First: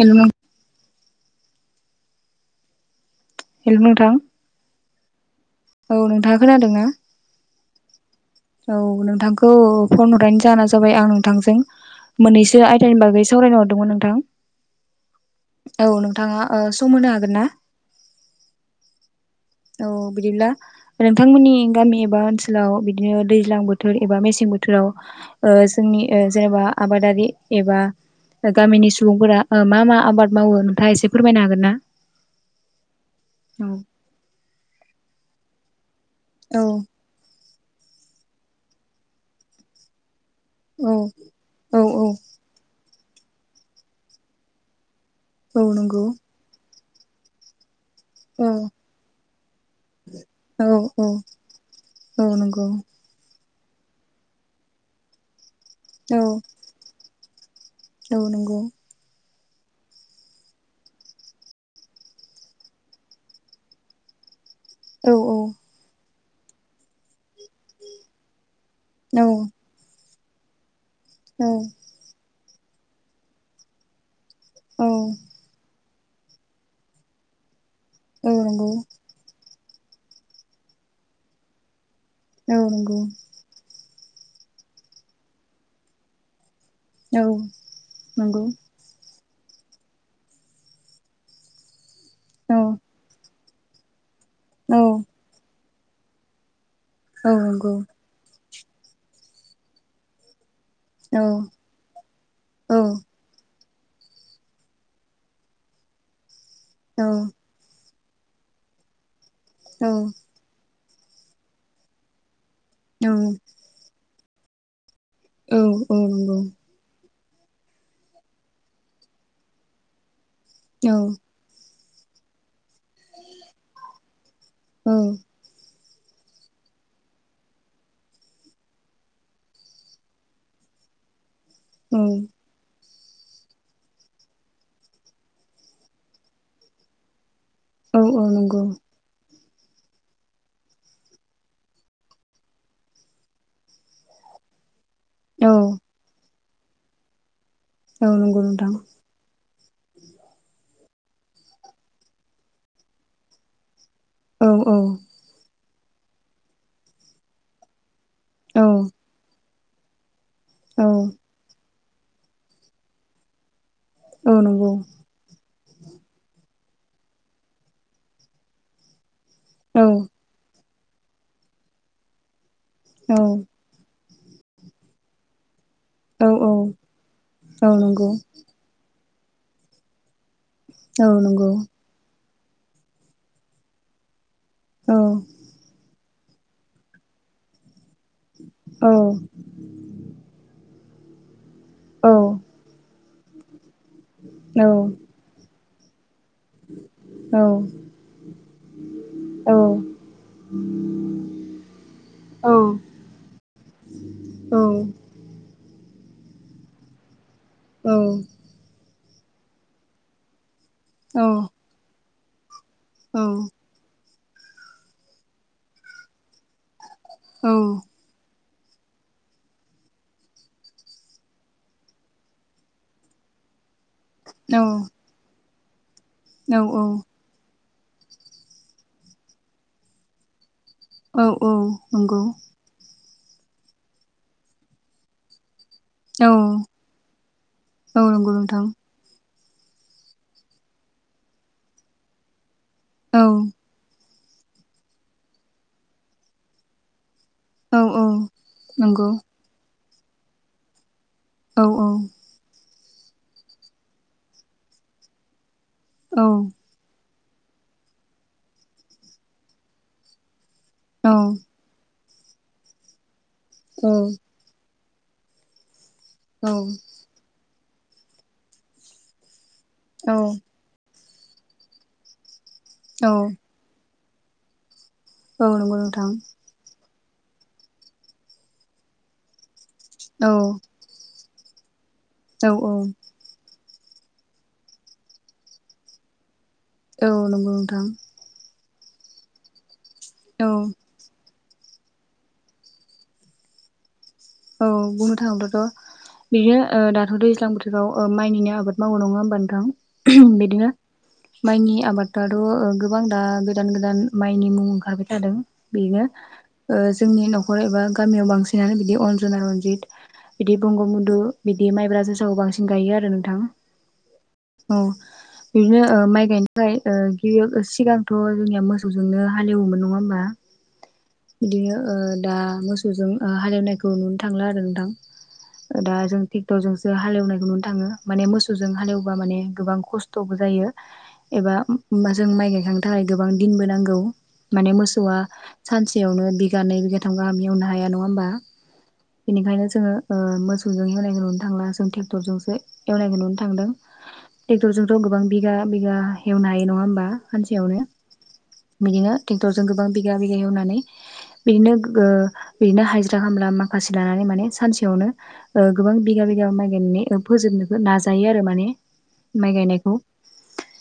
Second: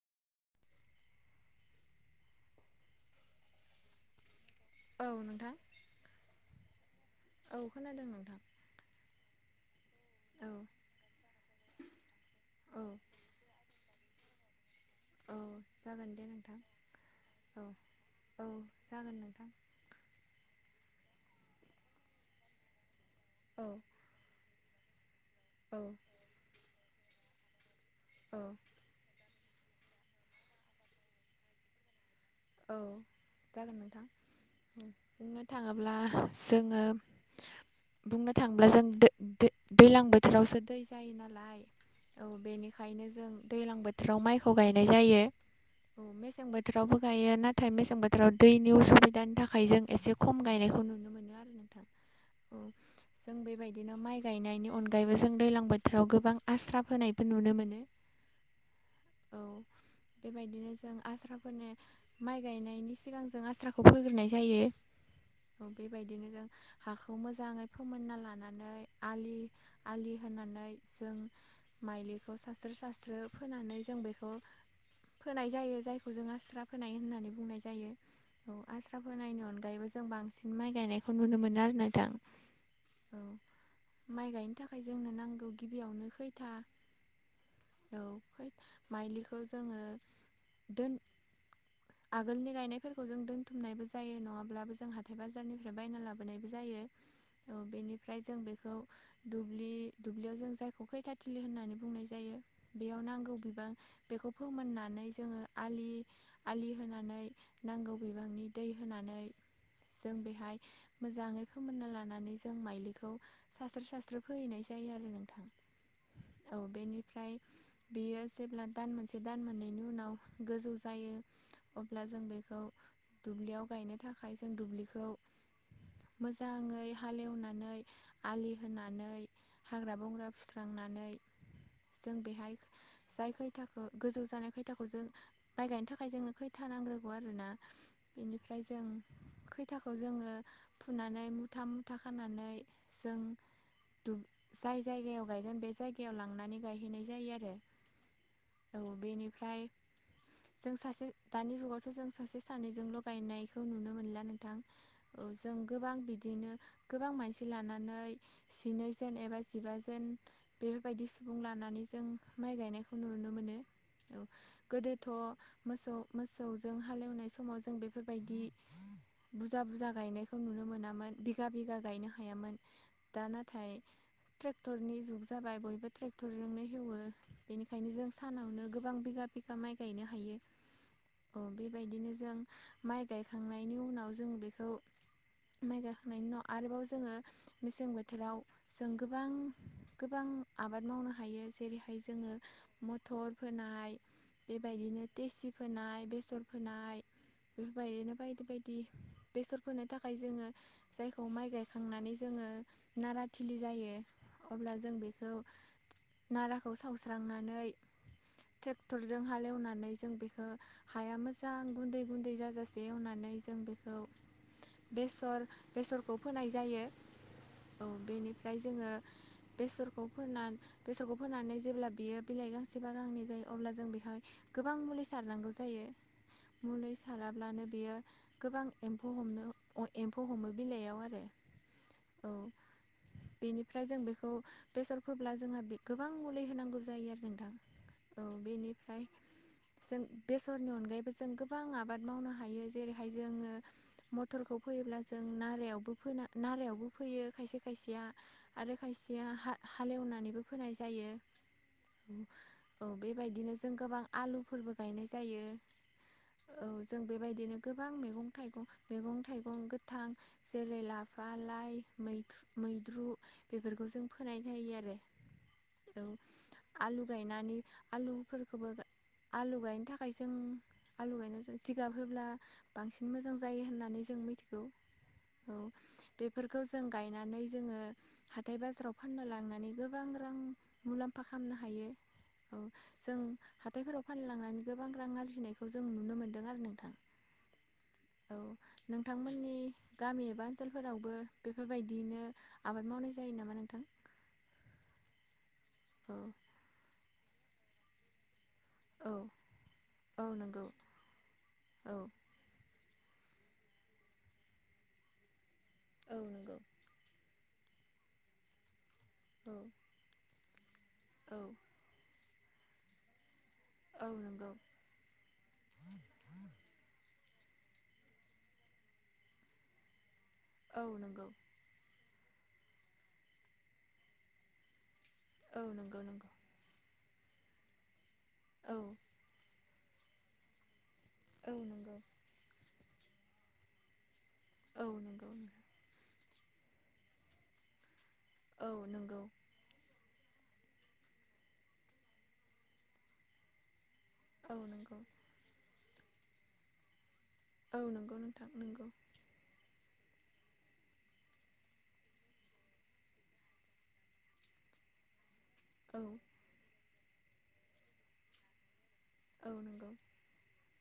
Hello नों हेल' नोंथां औ नोंथां औ नोंथाङा खोनादोंना औ खोनादों नोंथां औ नोंथां खौऔ फन हरनायनि औ जाहोना जाबाय आं नोंथांजों मोननैसो औ आयदानि बागै सावरायनो हरदोंमोन नोंथां औ औ जागोन दे नोंथाङा नोंथां ओ सम होनो हागोन ना? औ औ जागोन नोंथां औ बिदिब्ला नोंथांमोननि गामि एबा ओनसोलाव बिदिनो दैज्लां औ बोथोर एबा मेसें बोथोराव ओ औ जोंनि ओ जेनेबा आबादारि एबा औ गामिनि सुबुंफोरा ओ मा मा आबाद मावो नोंथाङा एसे फोरमायनो हागोन ना? औ औ जागोन नोंथां [unintelligible] ब्ला औ जोङो बुंनो थांब्ला जों दो-दो दैलां बोथ थोरावसो दै औ जायो नालाय औ बेनिख खायनो जों दैलां बोथोराव माइखौ गायनाय जायो। औ नंगौ। थोरावबो गायो नाथाय मेस सें बोथोराव औ दैनि उसुबिदानि थाखाय जों एसे खम औ गायनायखौ औ नुनो मोनो आरो नोंथां। औ नंगौ। जों बेबायदिनो माइ गायनायनि अनगायैबो जों दैलां बोथोराव औ गोबां आस्रा फोनायबो नुनो मोनो। औ नंगौ औ बेबायदिनो जों आस्राफोनाय माइ गायनायनि सिगां जों आस्राखौ फोग्रोनाय जायो। औ औ जों हाखौ मोजाङै फोमोनना लानानै औ आलि आलि होनानै जों औ माइलिखौ सास्रो सास्रो फोनानै जों बेखौ औ फोनाय जायो जायखौ जों आस्रा फोनाय होननानै बुंनाय जायो। औ आस्रा फोनायनि अनगायैबो जों बांसिन माइ गायनायखौ नुनो मोनो आरोना औ नंगौ माइ गायनो थाखाय जोंनो नांगौ गिबियावनो खैथा औ नंगौ खौ जोङो दोन आगोलनि औ गायनायफोरखौ जों दोन्थुमनायबो जायो न' नङाब्लाबो औ जों हाथाइ बाजारनिफ्राय बायना लाबोनायबो जायो औ बेनिफ्राय जों बे खौ दुब्लि-दुब्लियाव जों जायख औ खौखैथाथिलि होननानै बुंनाय जायो। औ बेयाव नांगौ बिबां बेखौ फोमोननानै जोङो आलि आलि औ होनानै नांगौ बिबांनि दै होनानै औ जों बेहाय मोजाङै फोमोन्ना लानानै जो जों माइलिखौ सास्रो सास्रो फोहैनाय जायो आरो नोंथां औ औ नंगौ। औ बेनिफ्राय बेयो जेब्ला दान मोनसे दान मोननैनि उनाव गोजौ जायो अब्ला जों बेखौ दुब्लियाव गायनो थाखाय जों दुब्लिखौ मोजाङै हालेवनानै आलि होनानै हाग्रा बंग्रा फुस्रांनानै जों बेहाय जाय खैथाखौ गोजौ जानाय खैथाखौ जों माइ गाय थाखाय जोंनो खैथा नांग्रोगौ आरोना बेनिफ्राय नंगौ जों खै थाखौ जोङो फुनानै मुथा मुथा खानानै जों दुब जाय जायगायाव औ गायगोन बे जायगायाव लांनानै गायहैनाय जायो आरो। औ नंगौ नोंथां। औ बेनिफ्राय जों सासे दानि। नो मोनला औ नोंथां औ ओ। जिनै। औ जों औ माइ गायनायखौ नु। औ नंगौ। मोसौ-मो। औ बुजा-बुजा गायनायखौ नुनो मोनामोन, बिगा-बिगा गायनो हायामोन। औ दा नाथाय ट्रेक्टरनि जुग जाबाय बयबो। औ ट्रेक्टरजोंनो हेवो औ बेनिखायनो नंगौ जों सानावनो गोबां बिगा-बिगा माइ गायनो हा। औ अ नंगौ बेबायदिनो जों माइ गायखांनायनि उनाव जों बे। खौ औ माइ गाखांनायनि उनाव आरोबाव जोङो मेसें बोथो। थोराव औ जों गोबां-गोबां आबाद मावनो हायो जेरैहाय औ जोङो म। थर फोनाय बेबायदिनो तेसि फोनाय, बेसर फोनाय। बेबायदिनो बायदि-बायदि बेसर फोनो थाखाय जोङो जायखौ माइ गायखांनानै जों। ङो नाराथिलि जायो औ अब्ला जों बेखौ। नाराखौ सावस्रांनानै औ औ ट्रेक्टरजों हालेवनानै जों बेखो। हाया औ मोजां गुन्दै-गुन्दै जाजासे एवनानै जों औ बेखौ। बेसर- बेसरखौ फोनाय जायो औ बेनि। फ्राय जोङो बेसरखौ फोना-बेसरखौ फोननानै जेब्ला बियो बिलाइ गांसेबा गांनै जायो अब्ला। जों बेहाय औ गोबां मुलि सारनांगौ। जायो औ मुलि साराब्लानो बियो गोबां एम्फौ हमनो अर एम्फौ हमो। बिलाइयाव आरो औ-औ नंगौ। औ बेनिफ्राय जों बेखौ बेसर फोब्ला जोंहा। गोबां औ मुलि होनांगौ जायो आरो नोंथां औ नंगौ नोंथां बेनिफ्राय। जों बेसरनि अनगायैबो जों गोबां आबाद मावनो हायो जेरैहाय औ जोङो। मटरखौ फैयोब्ला जों नारायावबो फोना नारायावबो फोयो। औ औ खायसे-खायसेया आरो नंगौ खायसेया हा-हालेवनानैबो फोनाय जायो। औ-औ। औ बेबायदिनो जों गोबां आलुफोरबो गायनाय जायो। औ। बेबायदिनो गोबां मैगं-थाइगं-मैगं-थाइगं गोथां जेरै औ लाफा-लाइ। मैु-मैद्रु बेफोरखौ जों फोनाय जायो आरो। औ आलु गायनानै आलुफोरखौबो। आलु गायनो थाखाय औ जों आलु गायनो जिगाब होब्ला औ बांसिन मोजां जायो होननानै जों। मिथिगौ औ नंगौ नोंथां। बेफोरखौ जों गायनानै जोङो हाथाइ-बाजाराव फाननो लांनानै गोबां औ रां मुलाम्फा खा। लामनो हायो। औ जों हा। हाथाइफोराव फाननो लांनानै गोबां रां आरजिनायखौ जों नुनो मोनो। औ नंगौ नोंथां। औ नोंथांमोननि गामि एबा औ ओनसोलफोरावबो। बेफोरबायदियैनो आबाद मावनाय जायो नामा नोंथां? औ बुंनो थाङोब्लाथ' औ बिदिनो ओ दाथ' दैज्लां बोथोराव ओ माइनिनो आबा। आबाद मावो औ नङा होमबा नोंथां औ नंगौ बिदिनो माइनि औ आबाददाथ' गोबां। गोबां दा गोदान-गोदान माइनि मुं ओंखारबाय थादों बेनो औ नंगौ ओ जोंनि न'खर एबा। गामियाव बांसिनानो बिदि अन। जोंना औ रनजित बिदि बंग बन्धु औ बिदि माइब्रा, जोसाखौ बांसिन गायो आरो नोंथां। औ नंगौ औ बिदिनो ओ माइ गायनो थाखाय ओ। बेयो सिगांथ' जोंनिया मोसौजोंनो हालेवोमोन नङा होमबा? औ नंगौ बिदिनो ओ दा मोसौजों ओ हालेवनायखौ नुनो थांला आरो नोंथां। औ दा नंगौ जों नंगौ टेक्टरजोंसो हालेवनायखौ नुनो थाङो माने मोसौजों औ हालेवबा माने गोबां खस्थ'बो जायो औ एबा नंगौ जों माइ गायखांनो थाखाय गोबां दिनबो नांगौ माने औ मोसौआ नंगौ सानसेयावनो बिगानैै बिगाथाम गाहामियावनो हाया नङा होमबा औ नंगौ बेनिखायनो जोङो ओ मोसौजों एवनायगोन नआवनो थांला जों ट्रेक्टरजोंसो एवलायगोन नुनो थांदों औ ट्रेक्टरजोंथ' नंगौ गोबां बिगा बिगा हेवनो हायो नङा होमबा औ हानसेयावनो नंगौ नोंथां नंगौ बिदिनो ट्रेक्टरजों बिगा बिगा एवनानै बिदिनो ओ फथा खामब्ला माखासे लानानै माने सानसेयावनो गोबां औ बिघा बिघाब माइ गायनानै फोजोबनो नाजायो आरो माने औ माइ नंगौ गायनायखौ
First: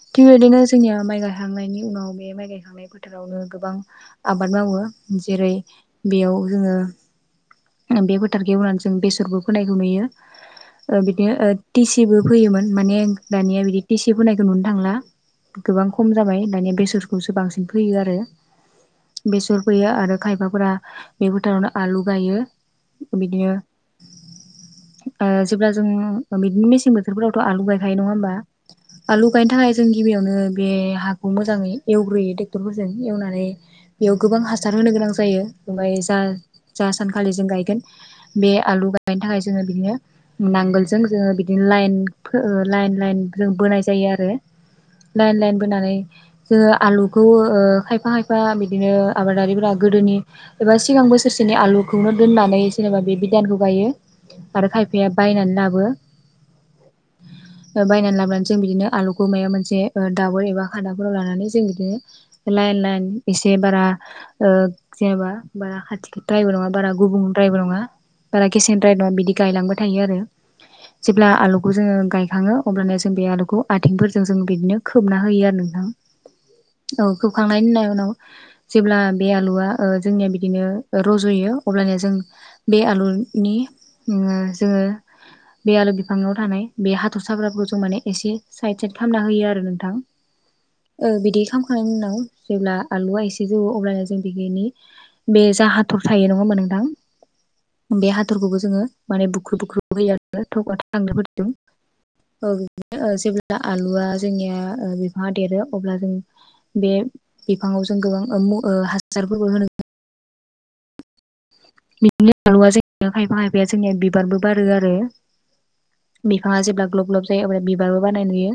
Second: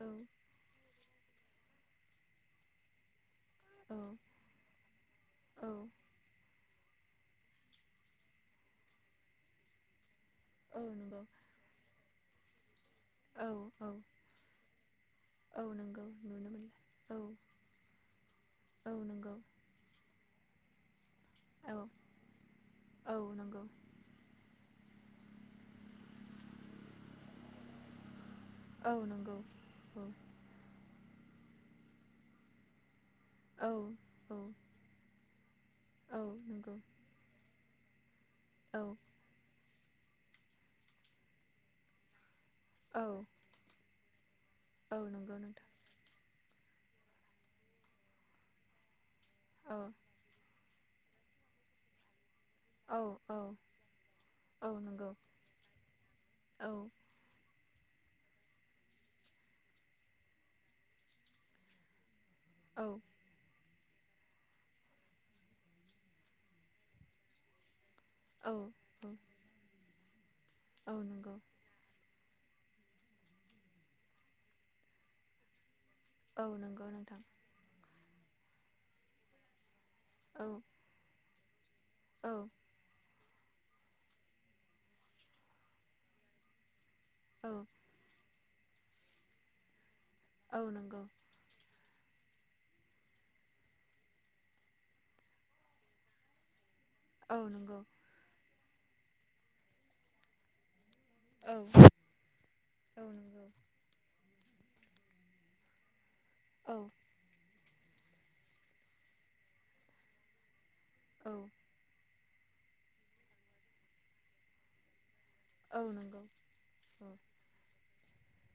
औ थिग बेबायदिनो जोंनिया माइ ग थांनायनि उनाव बे माइ गायखांनाय फोथारावनो गोबां औ आबाद मावो जेरै औ बेयाव जोङो बे फोथारखौवनानै जों बेसरबो फायखौ नुयो औ नंगौ बिदिनो टिसिबो फोयोमोन माने औ दानिया बिदि औ टिसि होनायखौ नुनो थांला औ गोबां नंगौ खम जाबाय नुनो दानिया मोनला औ बेसरखौसो बांसिन फैयो आरो औ नंगौ बेसर फैयो आरो खायफाफोरा बे भथानाव औ जायो औ बिदिनो नंगौ ओ जेब्ला जों मदिनो मेसें बोथोरफोरावथ' आलु गायखायो नङा होमबा? औ आलु नंगौ गायनो थाखाय जों औ गिबियावनो बे हाखौ मोजाङै एवग्रोयो ट्रेक्टरफोरजों एवनानै औ बेयाव औ गोबां हासार होनो गोनां जायो ओमफ्राय जा औ नंगौ ज सानखालि जों गायगोन बे औ आलु गायनो थाखाय जोङो बिदिनो नांगोलजों जोङो बिदिनो लाइन बो लाइन औ लाइन जों बोनाय जायो आरो औ लाइन नंगौ लाइन नोंथां बोनानै जोङो आलुखौ ओ खायफा खायफा बिदिनो आबादारिफोरा औ गोदोनि एबा सिगां बोसोर [unintelligible] आलु खु हो दोननानै जेनेबा बे औ औ बिधानखौ गायो आरो औ खायफाया नंगौ बायनानै लाबो औ [inaudible] ओ बायनानै लाबानै जों बिदिनो आलुखौ माबाया मोनसे ओ दाबउोर एबा खादाफोराव लानानै जों बिदिनो लाइन औ लाइन एसे बारा जेनेबा बारा खाथि खाथि द्रायबो नङा बारा गुबुं द्रायबो नङ औ बाराेसेन द्र नङा बिदि गायलांबाय थायो आरो औ जेब्ला नंगौ आलुखौ जोङो गायखाङो अब्लानो जों बे आलुखौ आथिंफोरजों जों बिदिनो खोबना होयो आरो नोंथां औ नंगौ औ नोंथां खोबखांनायनि होननाय उनाव जेब्ला बे आलुआ जोंनिया औ बिदिनो ओ रज'यो अब्लानया जों औ बे आलु नि जोङो बे आलु बिफाङाव थानाय बे औ हाथरसाग्राफोरखौ जों माने एसे साइद साइद खालामना होयो आरो नोंथां औ बिदि खालामखांनायनि उनाव जेब्ला आलुआ एसे जौो अब्लानो जों बिनि बे जा हाथर थायो नङा मोनोंदां औ नंगौ बे हाथरखौबो जोङो माने बुख्रुुब बुख्रु होयो आरो थग लांनो होदों औ औ बिदिनो नंगौ जेब्ला आलुआ जोंनिया बिफाङा देरो अब्ला जों औ बे बिफाङाव जों गोबां हासारफोरबो होनो औ बिदिनो आलुआ जोंनिया खायफा खायफाया जोंनिया बिबारबो बारो आरो औ नंगौ बिफाङा जेब्ला औ ग्लब ग्लब जायो अ बिबारबो बानाय नुयो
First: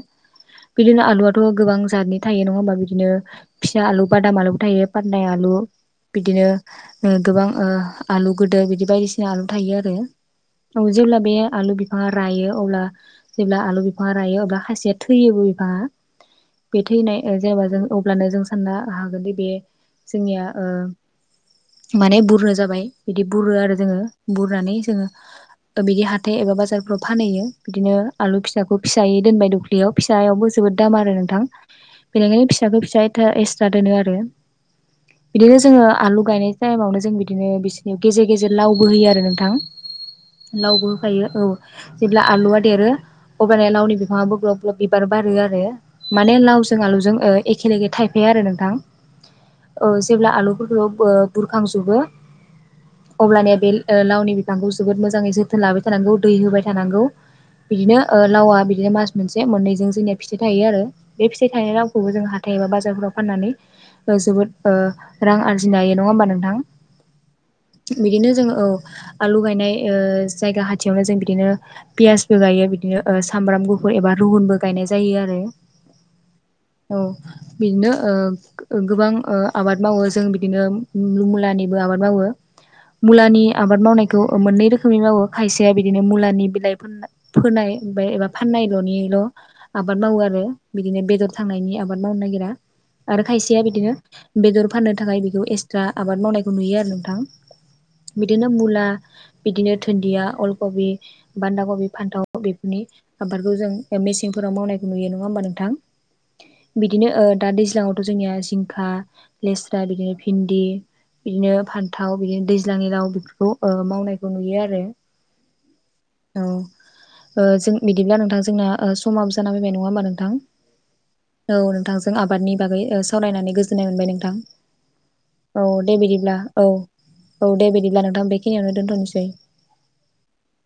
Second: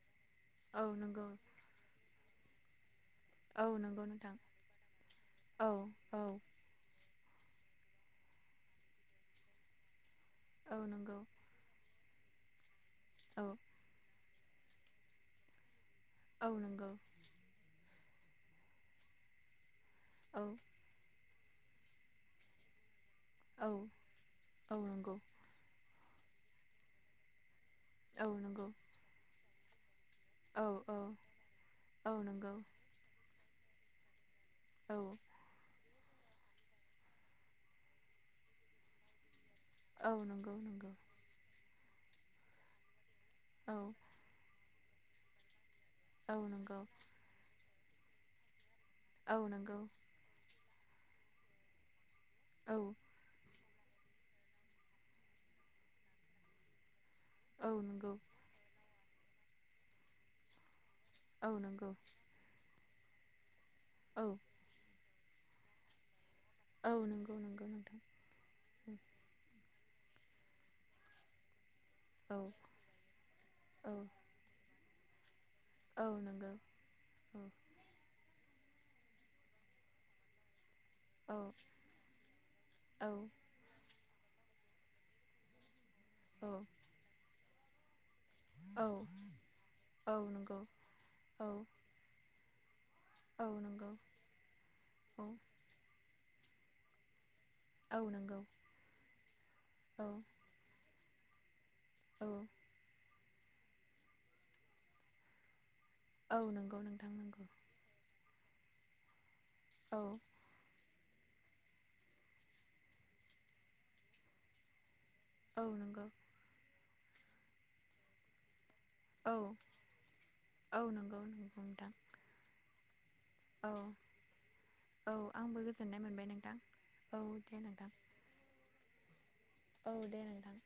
औ बिदिनो नंगौ आलुआथ' गोबां जातनि थायो नङा होमा बिदिनो औ फिसा आलु नंगौ नोंथां बादाम आलुबो थायो पाटनाय आलु औ औ बिदिनो ओह गोबां ओह आलु गोदोर बिदि बायदिसिना आलु थायो आरो औ जेब्ला बे आलु बिफाङा रायो अब्ला औ जेब्ला आलु बिफाङा रायो अब्ला खायसेया थैयोबो बिफाङा औ बे नंगौ थैनाय ओ जेनेबा जों अब्लानो जों साननो हागोनदि बे औ जोंनिया ओह माने बुरनो जाबाय बिदि बुरो औ आरो जोङो औ बुरनानै जोङो नंगौ बिदि हाथाइ एबा बाजारफ्राव फानहैयो बिदिनो औ आलु नंगौ फिसाखौ फिसायै दोनबाय दुखलियाव फिसायावबो औ जोबोद औ दाम आरो नोंथां औ बेनिखायनो नंगौ फिसाखो फिसा एथा एस जा दोनो आरो औ बिदिनो जोङो आलु गायनाय टाइमावनो जों बि बिदिनो बिसोरनि गेजेर गेजेर लावबो होयो आरो नोंथां औ नंगौ लावबो नंगौ होफायो औ जेब्ला आलुआ देरो औ अबलानिया लावनि बिफाङाआबो ग्लब ग्लब बिबार बारो आरो औ माने लावजों नंगौ आलुजों ओ एखेेलेगे थायफाया आरो नोंथां औ नंगौ औ जेब्ला आलु खौबो बुरखांजोबो औ अब्लानिया बेल ओ लावनि बिफांखौ जोबोद मोजाङै जोथोन लाबाय थानांगौ दै होबाय थानांगौ औ बिदिनो नंगौ ओ लावा बिदिनो मास मोनसे मोननैजों जोंनिया फिथाइ थायो आरो बे फिथाइ औ थायनाय नंगौ लावखौबो जों हाथाइ एबा बाजारफोराव फाननानै ओ औ जोबोद ओ रां आरजिनो हायो नङा होमबा नोंथां औ नंगौ नंगौ नोंथां बिदिनो जोङो औ आलु गायनाय ओह जायगा खाथियावनो जों बिदिनो औ पियासबो गायो बिदिनो सामब्राम औ गुफुर एबा रुहुनबो गायनाय जायो आरो औ नंगौ औ बिदिनो ओह गोबां ओह आबाद मावो जों बिदिनो औ मुलानि मुला आबाद मावो औ मुलानि आबाद मावनायखौ ओ मोननै रोखोमनि मावो खायसेया बे बिदिनो मुलानि बिलाइ फोननाय फोनाय ओमफाय एबा औ फाननायल'निल' आबाद मावो औ आरो नंगौ बिदिनो बेदर औ थांनायनि आबाद मावनो नागिरा आरो औ खायसेया नंगौ बिदिनो बेदर फाननो थाखाय औ बेखौ एक्सट्रा आबाद मावनायखौ नुयो आरो नोंथां औ नंगौ बिदिनो मुला बिदिनो औ धोन्दिया अलकबि बान्दा कबि औ फान्थाव बेफोरनि आबादखौ जों मेसेंफोराव मावनायखौ नुयो नङा होमबा नोंथां औ नंगौ बिदिनो नोंथां ओह नंगौ दा दैज्लांआवथ' जोंनिया जिंखा लेस्रा औ बिदिनो भिन्दि बिदिनो फान्थाव बिदिनो दैज्लांनि लाव बेफोरखौ ओह मावनायखौ नुयो आरो औ नंगौ। ओह जों बिदिब्ला नोंथां जोंना समाबो औ जाना फैबाय नङा होमा नोंथां औ नंगौ औ नंगौ नोंथां नोंथांजों आबादनि बागै ओह सावरायनानै औ गोजोननाय मोनबाय नोंथां औ आंबो औ दे गोजोननाय मोनबाय बिदिब्ला नोंथां औ औ दे बिदिब्ला नोंथां बेखिनियावनो दोनथ'नोसै औ दे नोंथां।